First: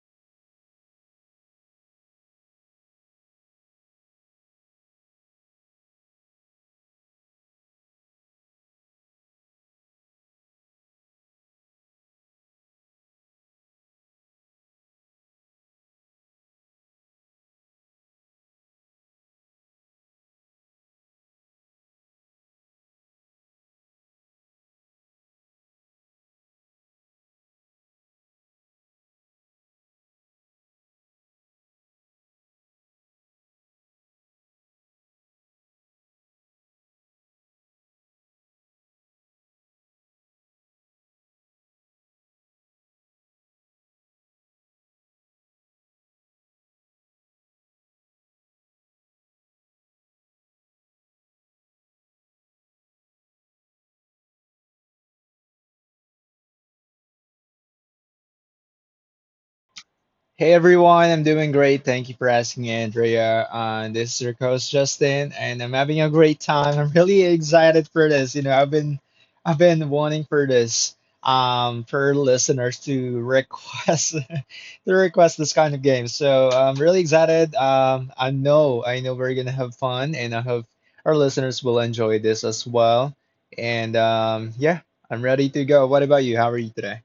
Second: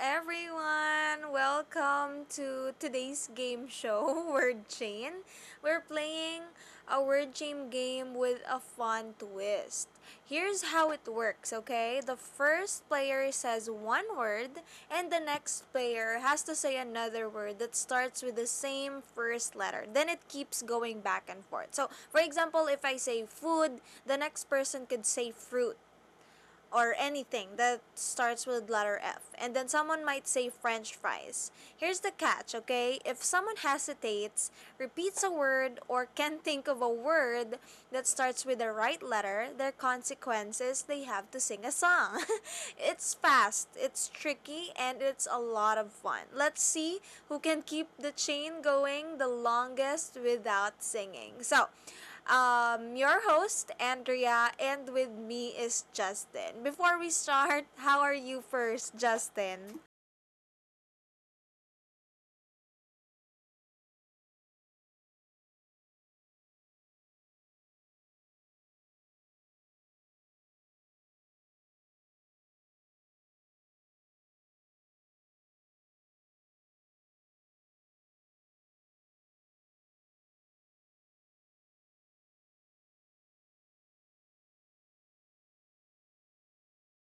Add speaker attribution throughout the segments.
Speaker 1: everyone! Welcome to today's game show, Word Chain. We're playing a word chain game with a fun twist. Here's how it works, okay? The first player says one word, and the next player has to say another word that starts with the same first letter. Then it keeps going back and forth. So, for example, if I say food, the next person could say fruit or anything that starts with letter F. And then someone might say french fries. Here's the catch, okay? If someone hesitates, repeats a word, or can't think of a word that starts with the right letter, their consequence is they have to sing a song. It's fast, it's tricky, and it's a lot of fun. Let's see who can keep the chain going the longest without singing. So, your host, Andrea, and with me is Justin. Before we start, how are you first, Justin?
Speaker 2: Hey everyone, I'm doing great. Thank you for asking, Andrea. This is your host Justin, and I'm having a great time. I'm really excited for this. I've been wanting for this, for listeners to request, to request this kind of game. So I'm really excited. I know we're gonna have fun, and I hope our listeners will enjoy this as well. And um, yeah, I'm ready to go. What about you? How are you today?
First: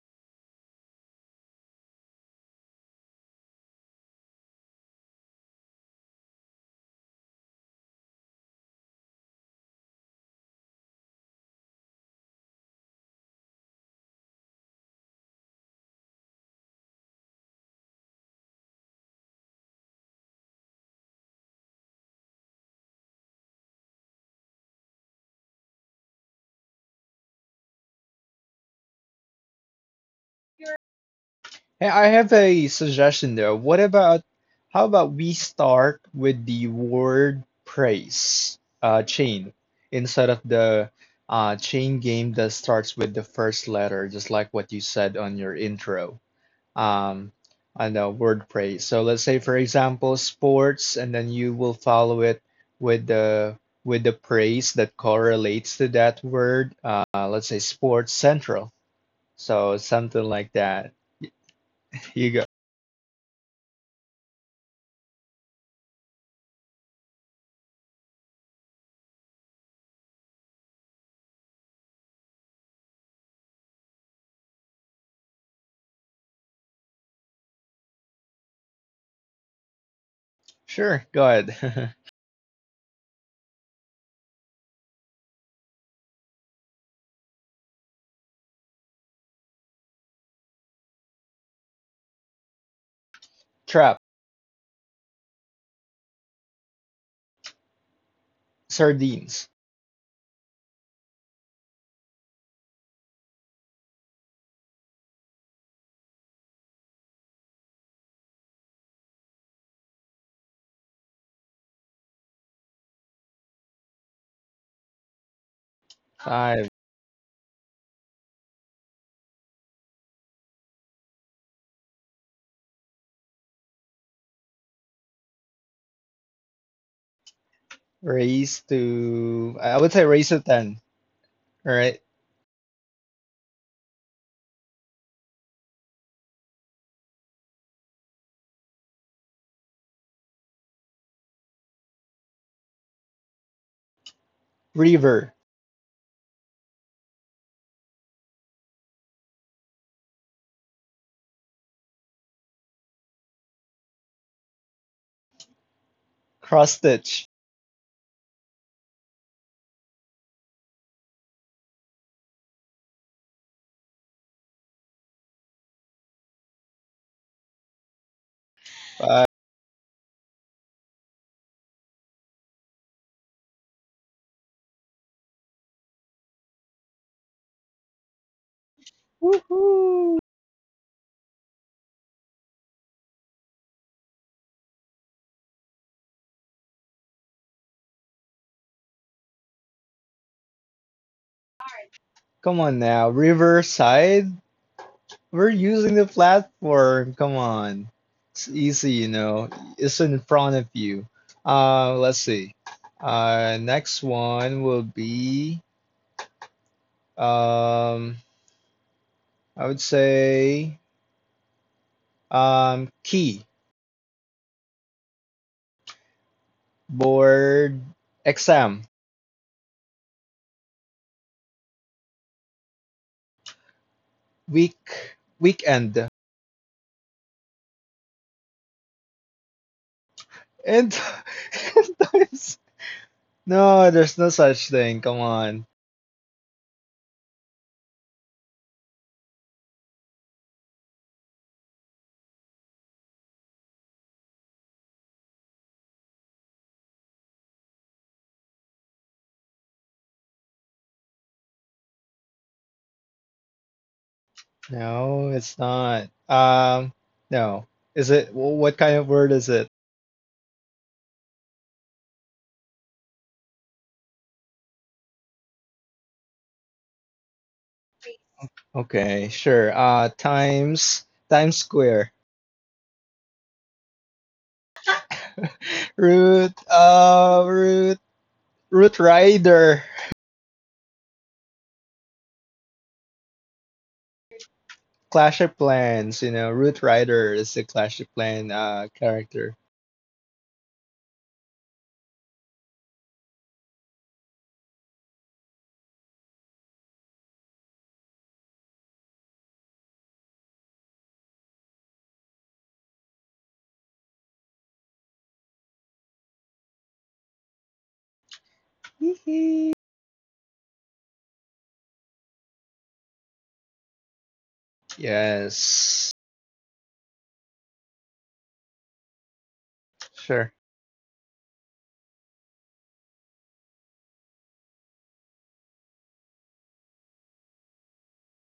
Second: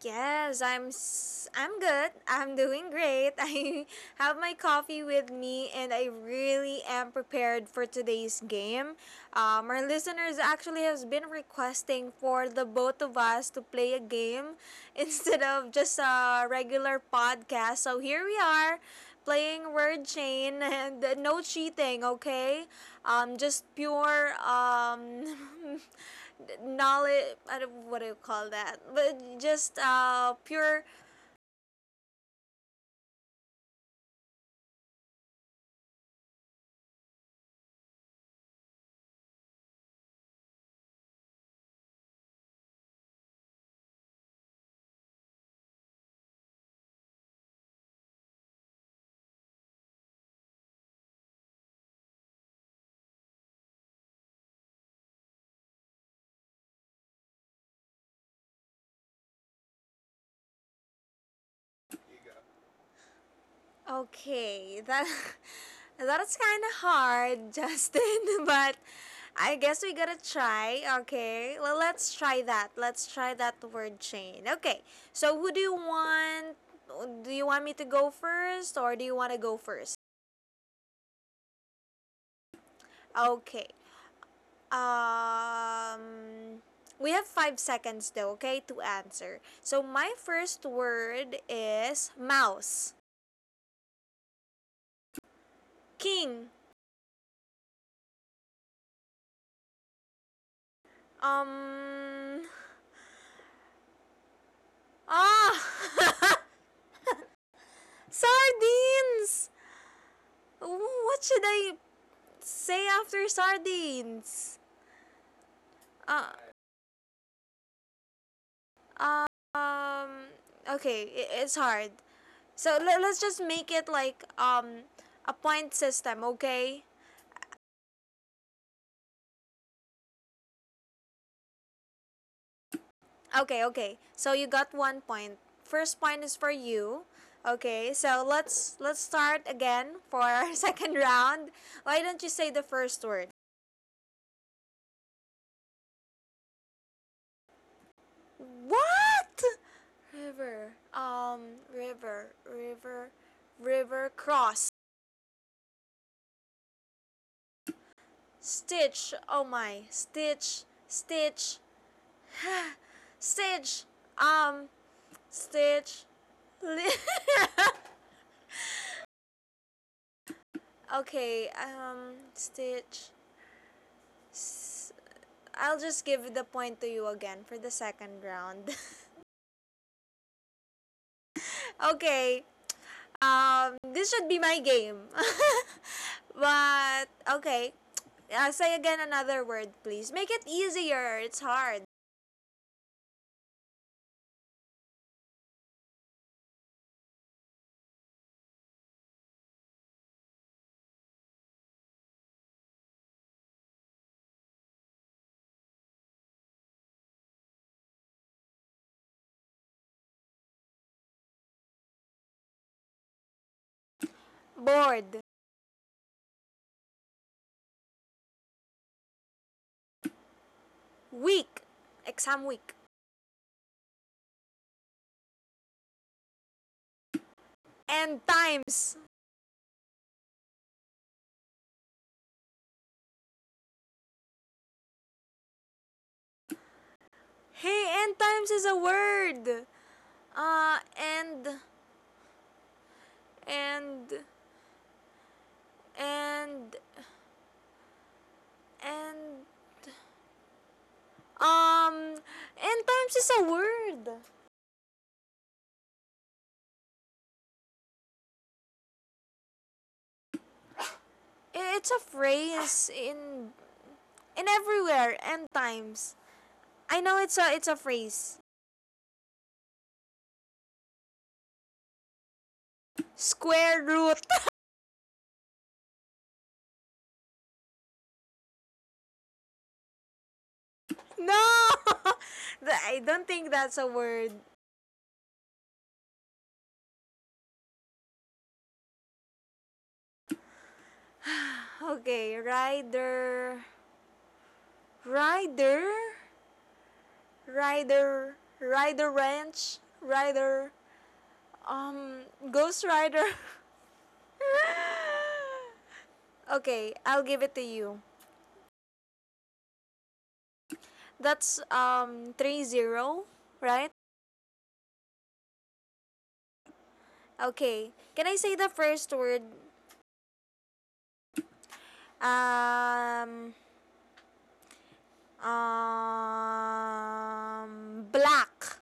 Speaker 1: Yes, I'm good. I'm doing great. I have my coffee with me and I really am prepared for today's game. Our listeners actually has been requesting for the both of us to play a game instead of just a regular podcast. So here we are, playing word chain and no cheating, okay? Just pure knowledge. I don't, what do you call that? But just pure.
Speaker 2: Hey, I have a suggestion though. What about how about we start with the WordPress chain instead of the chain game that starts with the first letter, just like what you said on your intro. Um, on the WordPress. So let's say for example sports, and then you will follow it with the with the praise that correlates to that word. Let's say sports central. So something like that. You go.
Speaker 1: Okay, that that's kind of hard, Justin. But I guess we gotta try. Okay, well, let's try that. Let's try that word chain. Okay, so who do you want? Do you want me to go first, or do you want to go first?
Speaker 2: Sure, go ahead.
Speaker 1: Okay. Um, we have 5 seconds though, okay, to answer. So my first word is mouse.
Speaker 2: Trap,
Speaker 1: King.
Speaker 2: sardines,
Speaker 1: Um. Ah. sardines. What should I say after sardines? Uh.
Speaker 2: five.
Speaker 1: Uh. Um. Okay, it's hard. So let's just make it like a point system, okay?
Speaker 2: I would say raise to 10. All right.
Speaker 1: Okay, okay. So you got 1 point. First point is for you. Okay, so let's start again for our second round. Why don't you say the first word?
Speaker 2: River,
Speaker 1: What? River. River cross.
Speaker 2: cross stitch,
Speaker 1: Stitch. Oh my. Stitch, stitch. Um, stitch.
Speaker 2: five.
Speaker 1: okay, stitch. I'll just give the point to you again for the second round.
Speaker 2: Woohoo!
Speaker 1: okay. This should be my game. but okay. Say again another word, please. Make it easier. It's hard.
Speaker 2: Come on now, Riverside. We're using the platform. Come on. It's easy, you know. It's in front of you. Let's see. Next one will be, um, I would say, key.
Speaker 1: Bored.
Speaker 2: Board exam
Speaker 1: Week. Exam week.
Speaker 2: week weekend and,
Speaker 1: End times.
Speaker 2: and there's, no, there's no such thing, come on.
Speaker 1: Hey, end times is a word. End. End. End. End. um, End times is a word.
Speaker 2: No, it's not, no is it what kind of word is it?
Speaker 1: It's a phrase in everywhere and times. I know it's a phrase.
Speaker 2: Okay, sure. Times, times square
Speaker 1: Square root.
Speaker 2: root. Root rider.
Speaker 1: No, I don't think that's a word.
Speaker 2: Clash of plans, you know, root rider is the clash of plan character.
Speaker 1: Okay, rider, rider ranch, rider. Um, Ghost Rider. okay, I'll give it to you. That's 3-0, right?
Speaker 2: Yes,
Speaker 1: Okay. Can I say the first word?
Speaker 2: sure.
Speaker 1: Um, black.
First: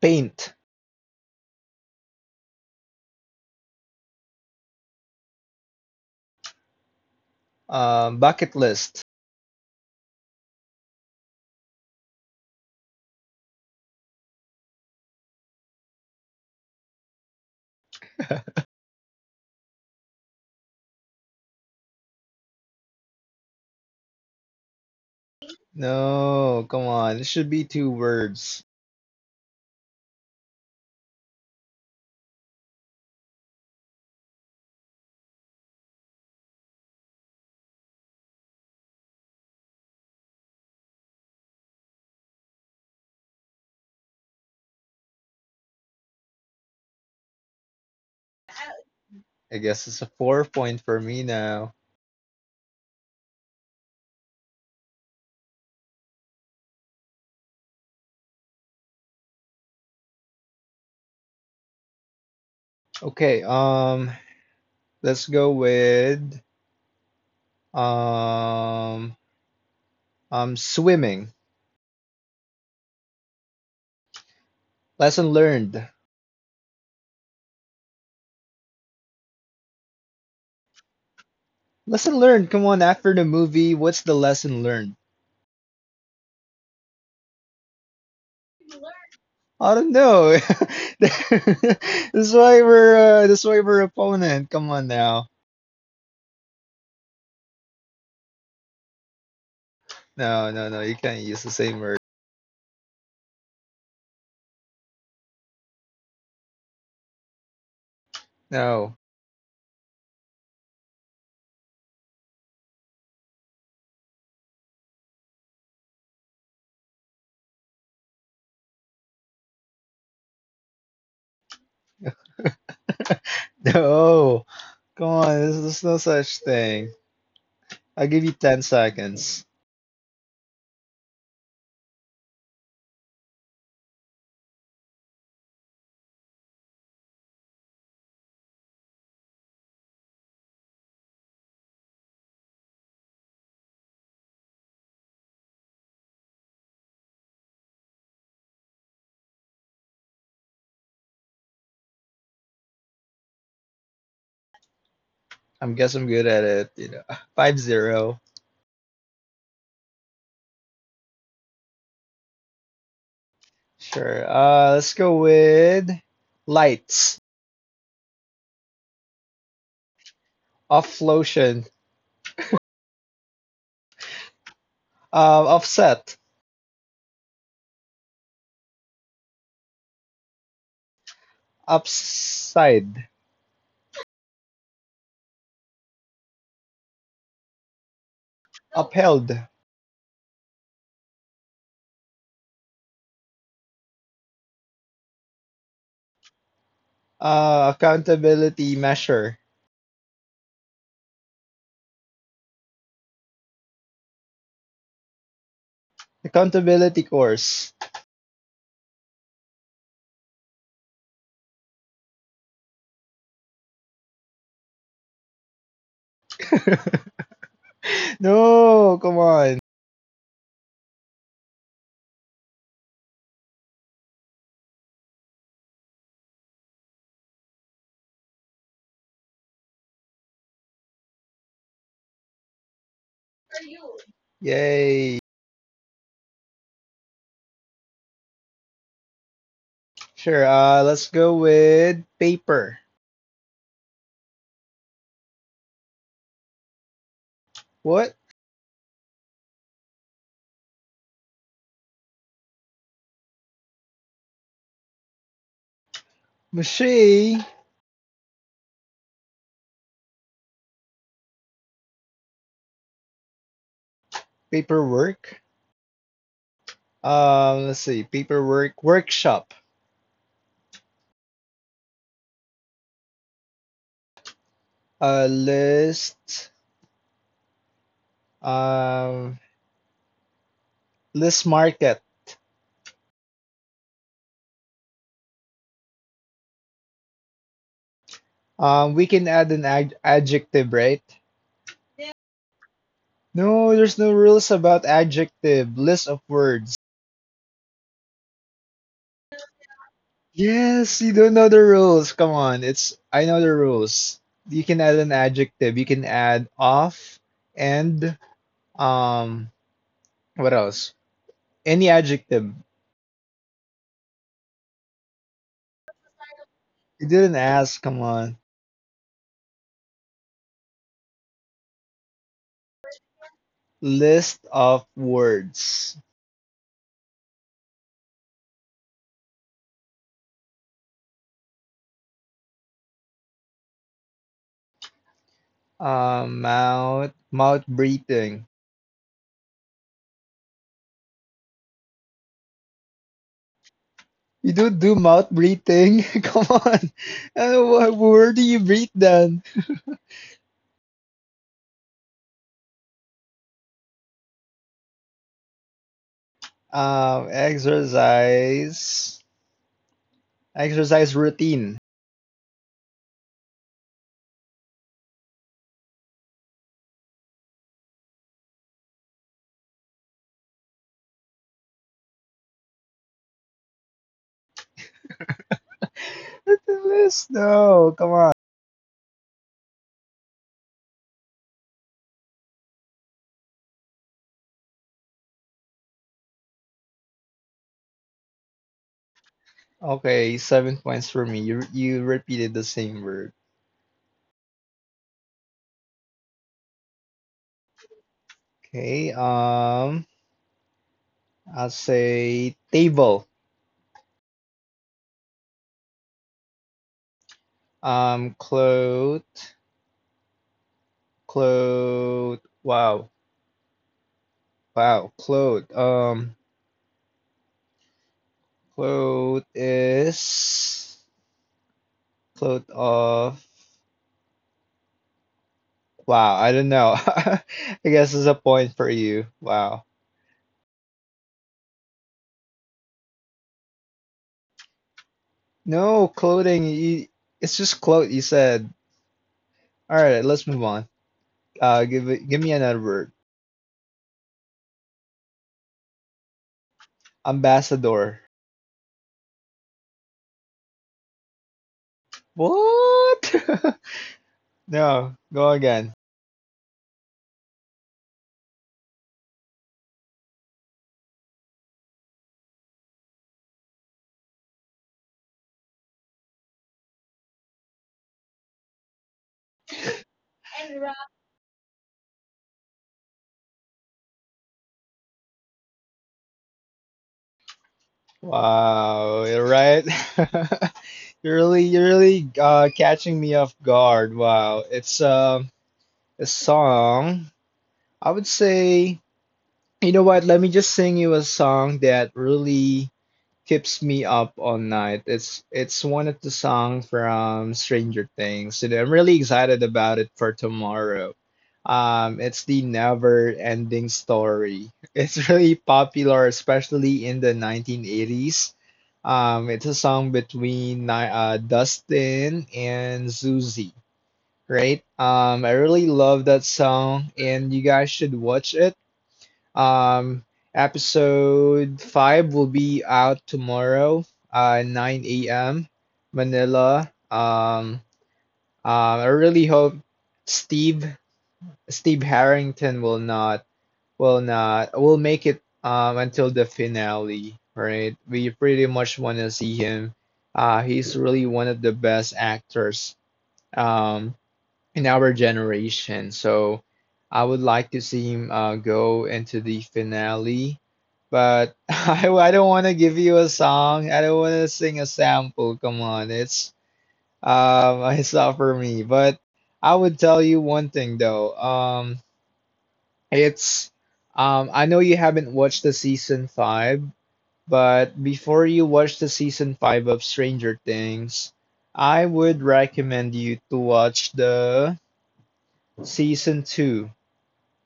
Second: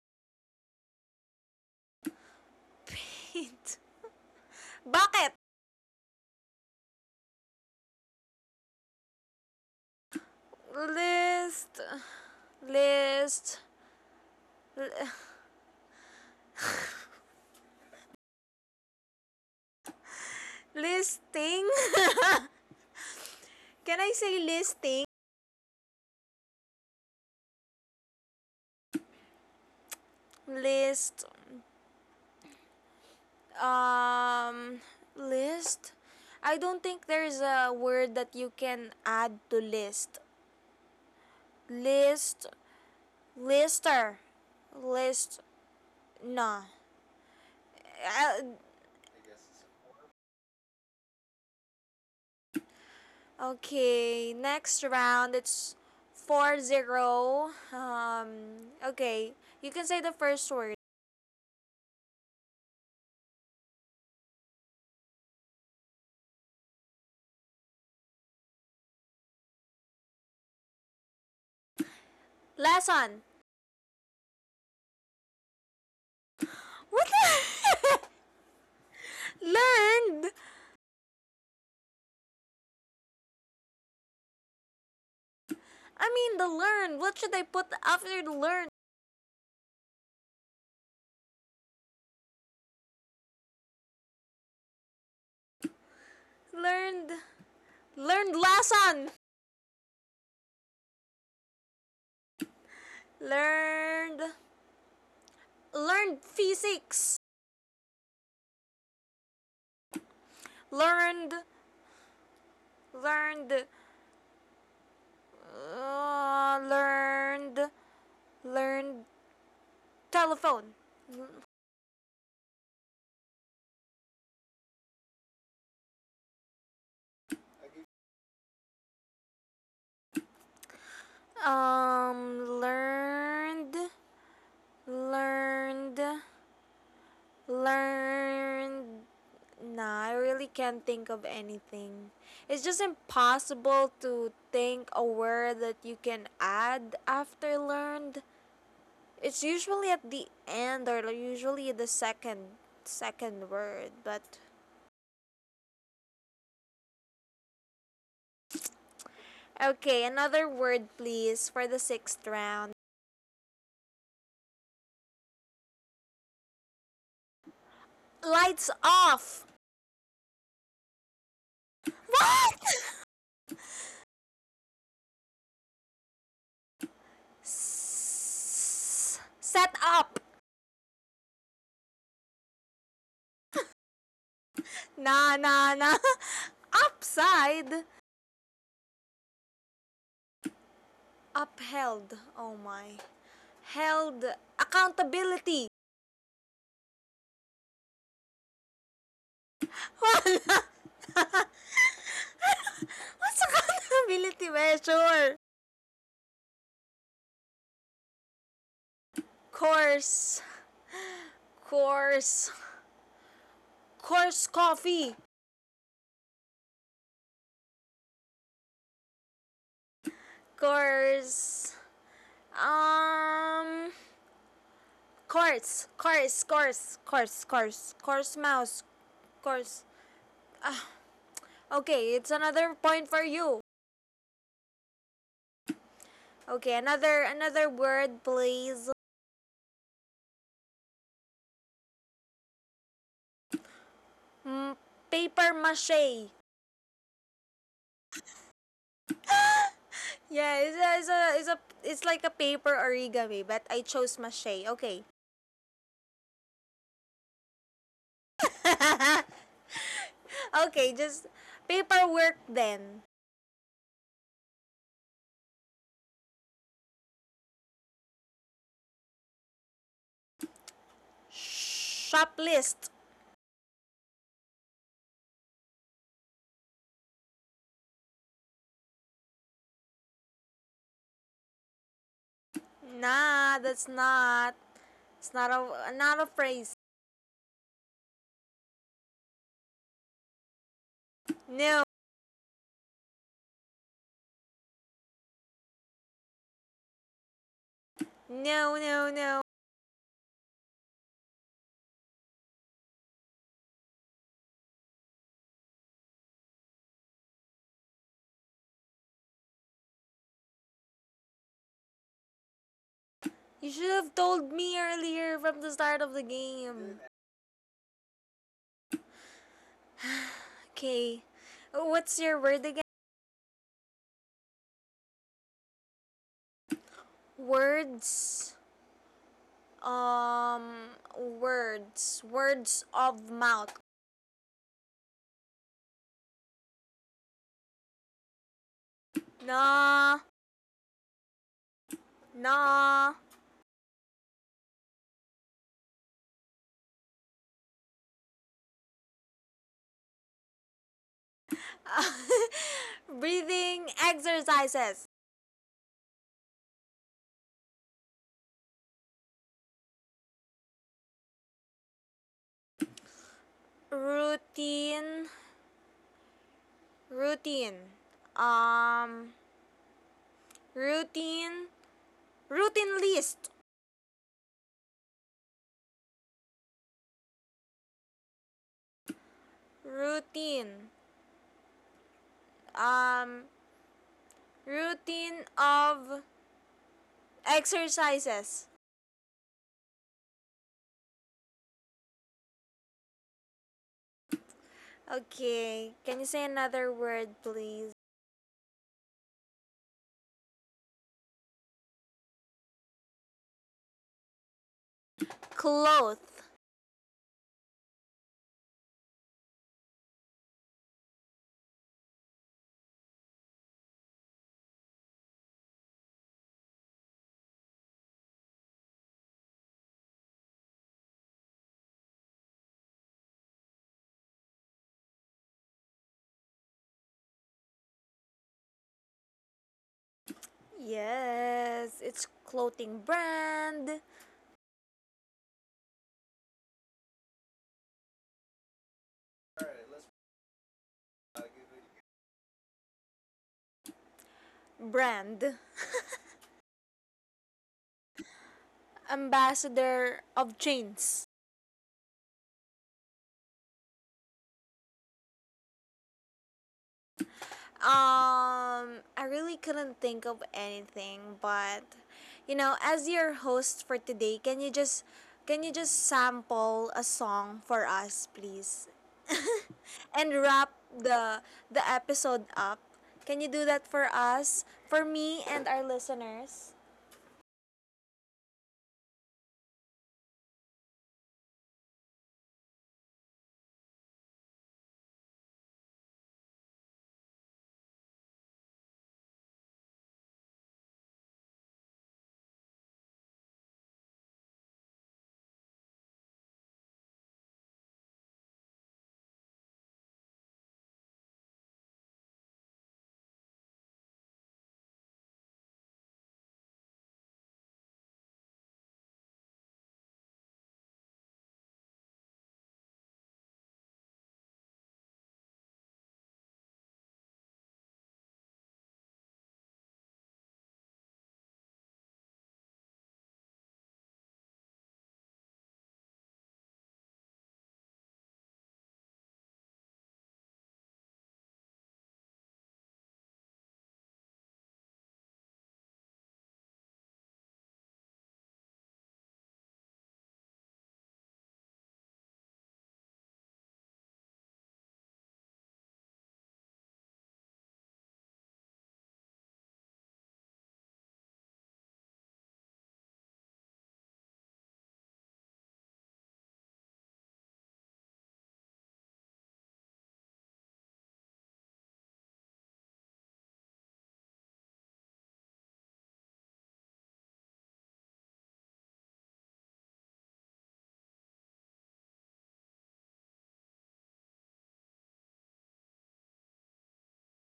Speaker 2: Paint.
Speaker 1: Paint. Bakit?
Speaker 2: Bucket list.
Speaker 1: List, list, listing? Can I say listing?
Speaker 2: No, come on. It should be two words.
Speaker 1: List, um, list? I don't think there's a word that you can add to list. List, lister, list, no. Uh,
Speaker 2: I guess it's a 4 point for me now.
Speaker 1: Okay, next round it's 4-0. Okay, you can say the first word.
Speaker 2: Okay, let's go with um, swimming.
Speaker 1: Lesson.
Speaker 2: Lesson learned.
Speaker 1: What the learned?
Speaker 2: Lesson learned. Come on, after the movie, what's the lesson learned?
Speaker 1: I mean the learned. What should I put after the learned?
Speaker 2: I don't know. That's why we're opponent. Come on now.
Speaker 1: Learned learned lesson.
Speaker 2: No, no, no. You can't use the same word.
Speaker 1: Learned learned physics.
Speaker 2: No,
Speaker 1: Learned learned uh, learned learned telephone.
Speaker 2: no. Come on, there's no such thing. I'll give you 10 seconds.
Speaker 1: Um learned Learned, learned. Nah, I really can't think of anything. It's just impossible to think a word that you can add after learned. It's usually at the end or usually the second word, but
Speaker 2: I'm guess I'm good at it, you know. 5-0.
Speaker 1: okay, another word please for the sixth round.
Speaker 2: Sure. Let's go with lights,
Speaker 1: Lights off.
Speaker 2: off, lotion,
Speaker 1: What?
Speaker 2: offset,
Speaker 1: Set up.
Speaker 2: upside,
Speaker 1: Nah, nah, nah. Upside.
Speaker 2: upheld,
Speaker 1: Upheld. Oh my. Held accountability.
Speaker 2: accountability measure,
Speaker 1: Wala. What's accountability measure?
Speaker 2: accountability course.
Speaker 1: Course. Course. Course coffee.
Speaker 2: No, come on.
Speaker 1: Course. Um. Course mouse. Course. Ah, okay, it's another point for you.
Speaker 2: Yay.
Speaker 1: Okay, another word, please.
Speaker 2: Sure. Let's go with paper.
Speaker 1: Mm, paper mache.
Speaker 2: What?
Speaker 1: Yeah, it's like a paper origami, but I chose mache. Okay.
Speaker 2: Machine.
Speaker 1: okay, just paperwork then.
Speaker 2: Paperwork. Let's see, paperwork workshop,
Speaker 1: Shop list.
Speaker 2: list, um, list market.
Speaker 1: Nah, that's not. It's not a phrase.
Speaker 2: We can add an ad adjective, right?
Speaker 1: No,
Speaker 2: No, there's no rules about adjective, list of words.
Speaker 1: no, no, no.
Speaker 2: Yes, you don't know the rules. Come on, it's, I know the rules. You can add an adjective. You can add off and um, what else? Any adjective.
Speaker 1: You should have told me earlier from the start of the
Speaker 2: You
Speaker 1: game.
Speaker 2: didn't ask. Come on,
Speaker 1: Okay. What's your word again?
Speaker 2: list of words.
Speaker 1: Words. Um, Words of mouth.
Speaker 2: Mouth breathing.
Speaker 1: Nah. No.
Speaker 2: You don't do mouth breathing. Come on. Uh, Where do you breathe then?
Speaker 1: Breathing exercises.
Speaker 2: Um, exercise exercise routine.
Speaker 1: Routine. Routine. Um. Routine. Routine list.
Speaker 2: What, the list? No, come on.
Speaker 1: Routine. Um. Routine of exercises.
Speaker 2: Okay, 7 points for me. You repeated the same word.
Speaker 1: Okay. Can you say another word, please?
Speaker 2: Okay. I'll say table.
Speaker 1: Cloth.
Speaker 2: Um, clothe, clothe. Wow, wow, clothe. Cloth is cloth of, wow, I don't know. I guess it's a point for you. Wow.
Speaker 1: Yes. It's clothing brand.
Speaker 2: No, clothing, you, it's just cloth you said. All right, let's move on. Give me another word.
Speaker 1: Brand.
Speaker 2: Ambassador.
Speaker 1: Ambassador of chains.
Speaker 2: What? No, go again.
Speaker 1: I really couldn't think of anything, but as your host for today, can you just sample a song for us, please? and wrap the episode up. Can you do that for us, for me and our listeners?
Speaker 2: Wow, you're right. You're really catching me off guard. Wow. It's a song. I would say, you know what? Let me just sing you a song that really keeps me up all night. It's one of the songs from Stranger Things, and I'm really excited about it for tomorrow. It's the Never Ending Story. It's really popular, especially in the 1980s. It's a song between Dustin and Susie, right? I really love that song, and you guys should watch it, um, episode 5 will be out tomorrow, 9 a.m. Manila. I really hope Steve Steve Harrington will not will not will make it until the finale, right? We pretty much want to see him. He's really one of the best actors. Um, in our generation. So I would like to see him go into the finale, but I don't want to give you a song. I don't want to sing a sample. Come on, it's it's not for me. But I would tell you one thing though. It's I know you haven't watched the season five, but before you watch the season five of Stranger Things, I would recommend you to watch the season two.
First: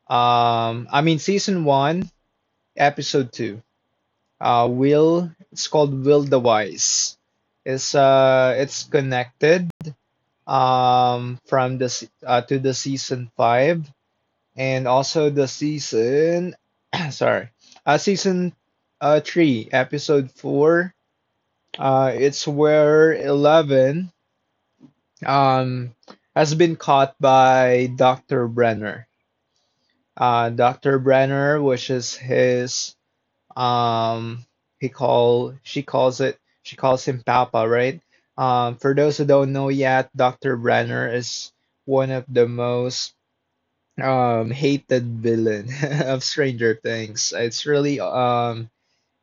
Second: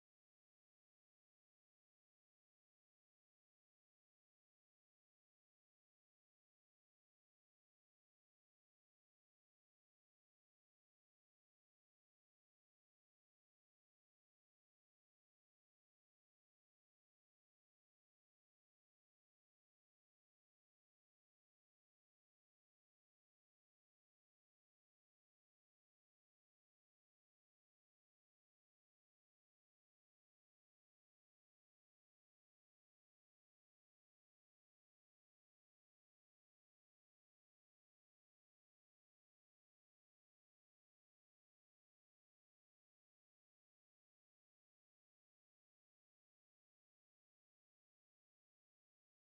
Speaker 2: I mean, season one, episode two. Will. It's called Will the Wise. It's connected to the season five and also the season. Sorry, season three, episode four. It's where Eleven um has been caught by Doctor Brenner. Doctor Brenner, which is his, Um, he call she calls it she calls him Papa, right? For those who don't know yet, Dr. Brenner is one of the most hated villain of Stranger Things. It's really um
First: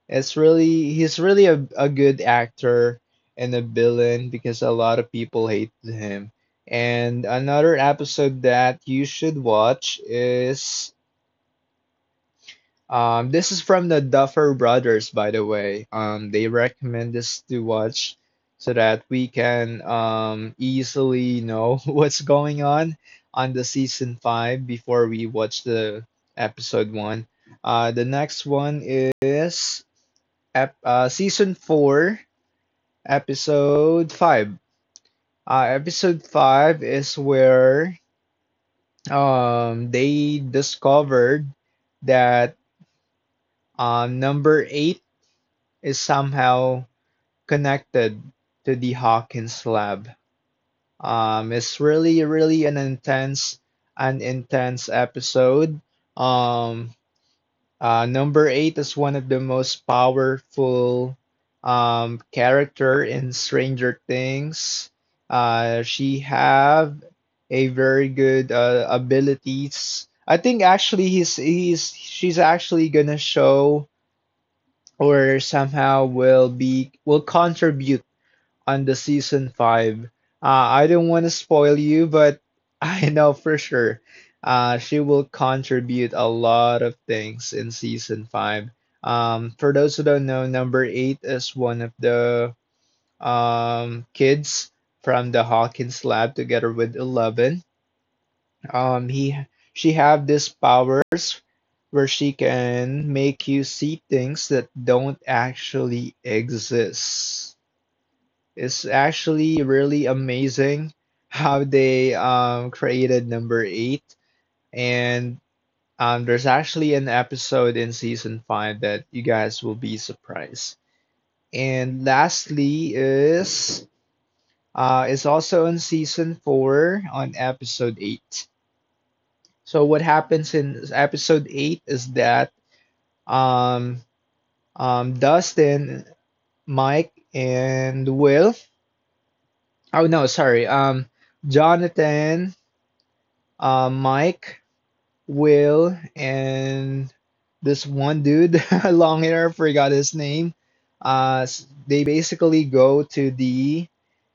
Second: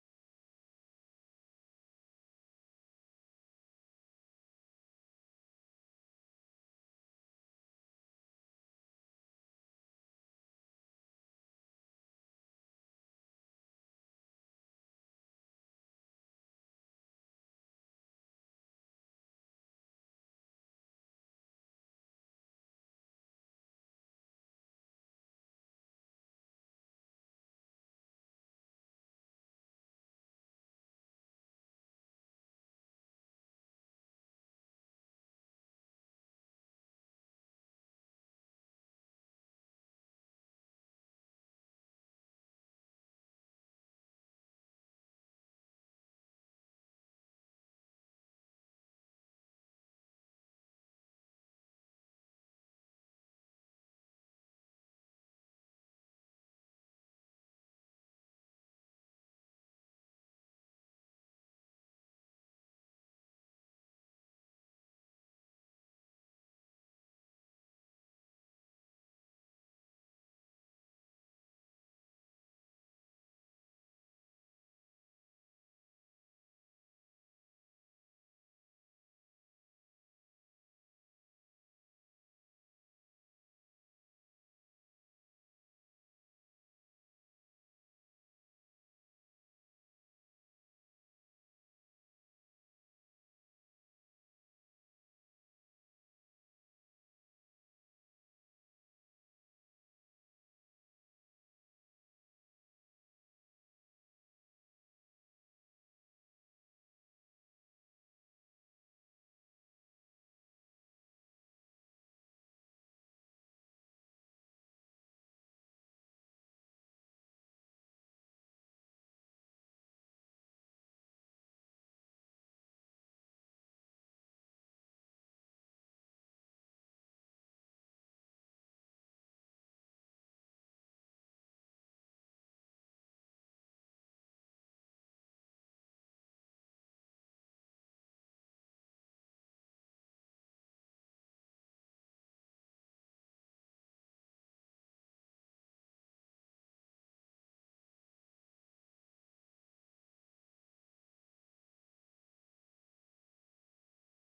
Speaker 2: it's really he's really a good actor and a villain because a lot of people hate him. And another episode that you should watch is, this is from the Duffer Brothers, by the way. They recommend this to watch so that we can easily know what's going on the season five before we watch the episode one. The next one is season four, episode five. Episode five is where they discovered that number eight is somehow connected to the Hawkins lab. It's really, really an intense episode. Um, Number eight is one of the most powerful character in Stranger Things. She have a very good abilities. I think actually he's she's actually gonna show or somehow will be, will contribute on the season five. I don't want to spoil you, but I know for sure she will contribute a lot of things in season five. For those who don't know, number eight is one of the kids from the Hawkins lab together with Eleven. He she have these powers where she can make you see things that don't actually exist. It's actually really amazing how they created number eight. And there's actually an episode in season five that you guys will be surprised. And lastly is, it's also in season four on episode eight. So what happens in episode eight is that um, Dustin, Mike, and Will. Oh no, sorry. Jonathan, Mike, Will, and this one dude, long hair, forgot his name. Uh, they basically go to the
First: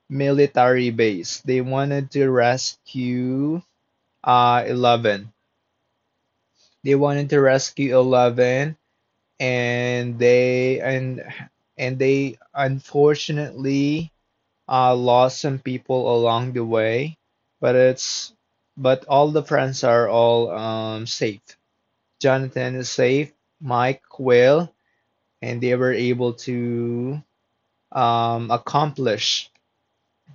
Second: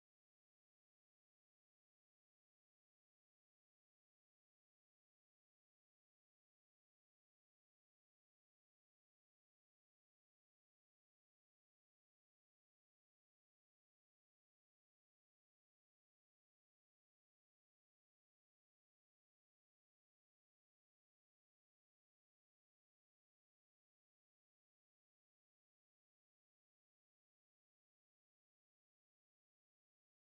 Speaker 2: military base. They wanted to rescue, Eleven. They wanted to rescue Eleven, and they and and they unfortunately, lost some people along the way. But it's but all the friends are all, safe. Jonathan saved Mike Quail, and they were able to, accomplish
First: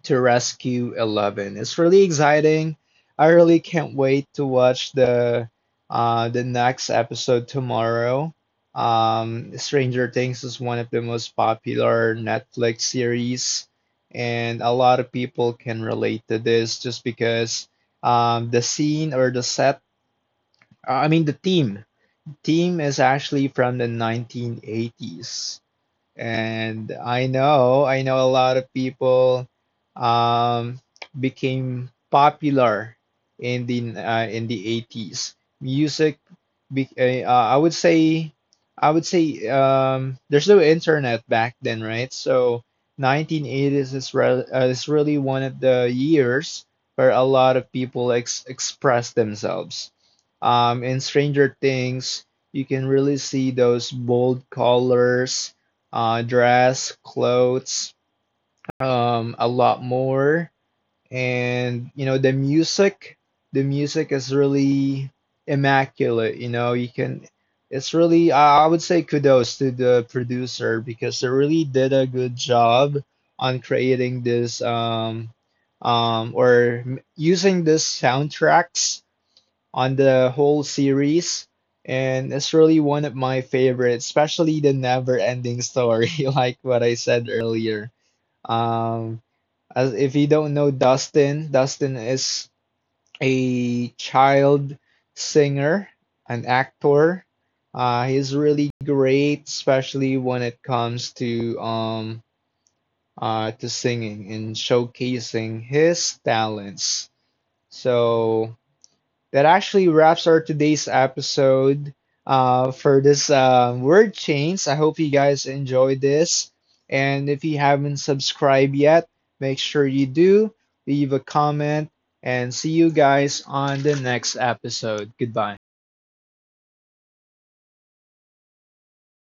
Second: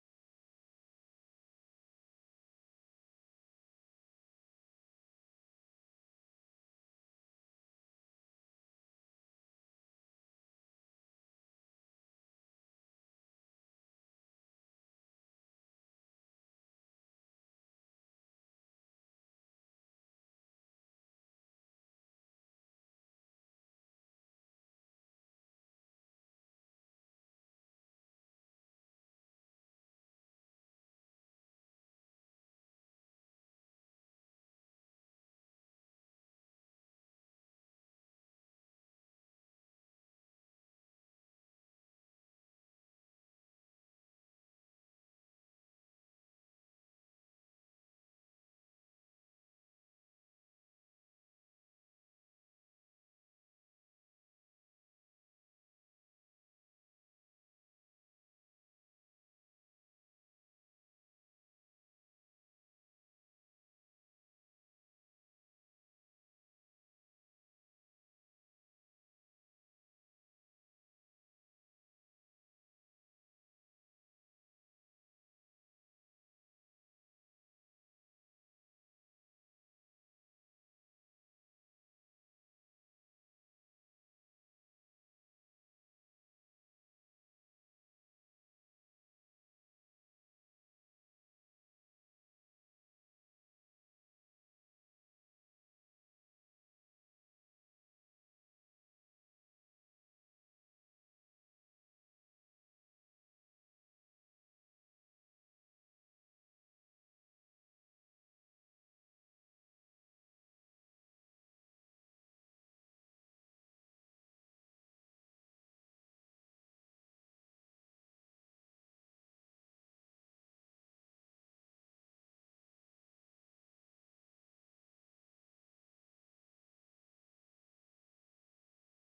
Speaker 2: to rescue Eleven. It's really exciting. I really can't wait to watch the next episode tomorrow. Stranger Things is one of the most popular Netflix series, and a lot of people can relate to this just because the scene or the set, I mean the theme team is actually from 1980s. And I know a lot of people um, became popular in the 80s. Music, be, I would say there's no internet back then, right? So 1980s is is really one of the years where a lot of people express themselves. In Stranger Things, you can really see those bold colors, dress, clothes, a lot more. And you know, the music is really immaculate. You know, it's really, I would say kudos to the producer because they really did a good job on creating this, using this soundtracks on the whole series, and it's really one of my favorites, especially the never-ending story, like what I said earlier. Um, as if you don't know Dustin, Dustin is a child singer, an actor. He's really great, especially when it comes to singing and showcasing his talents. So that actually wraps our today's episode, for this word chains. I hope you guys enjoyed this. And if you haven't subscribed yet, make sure you do. Leave a comment and see you guys on the next episode. Goodbye.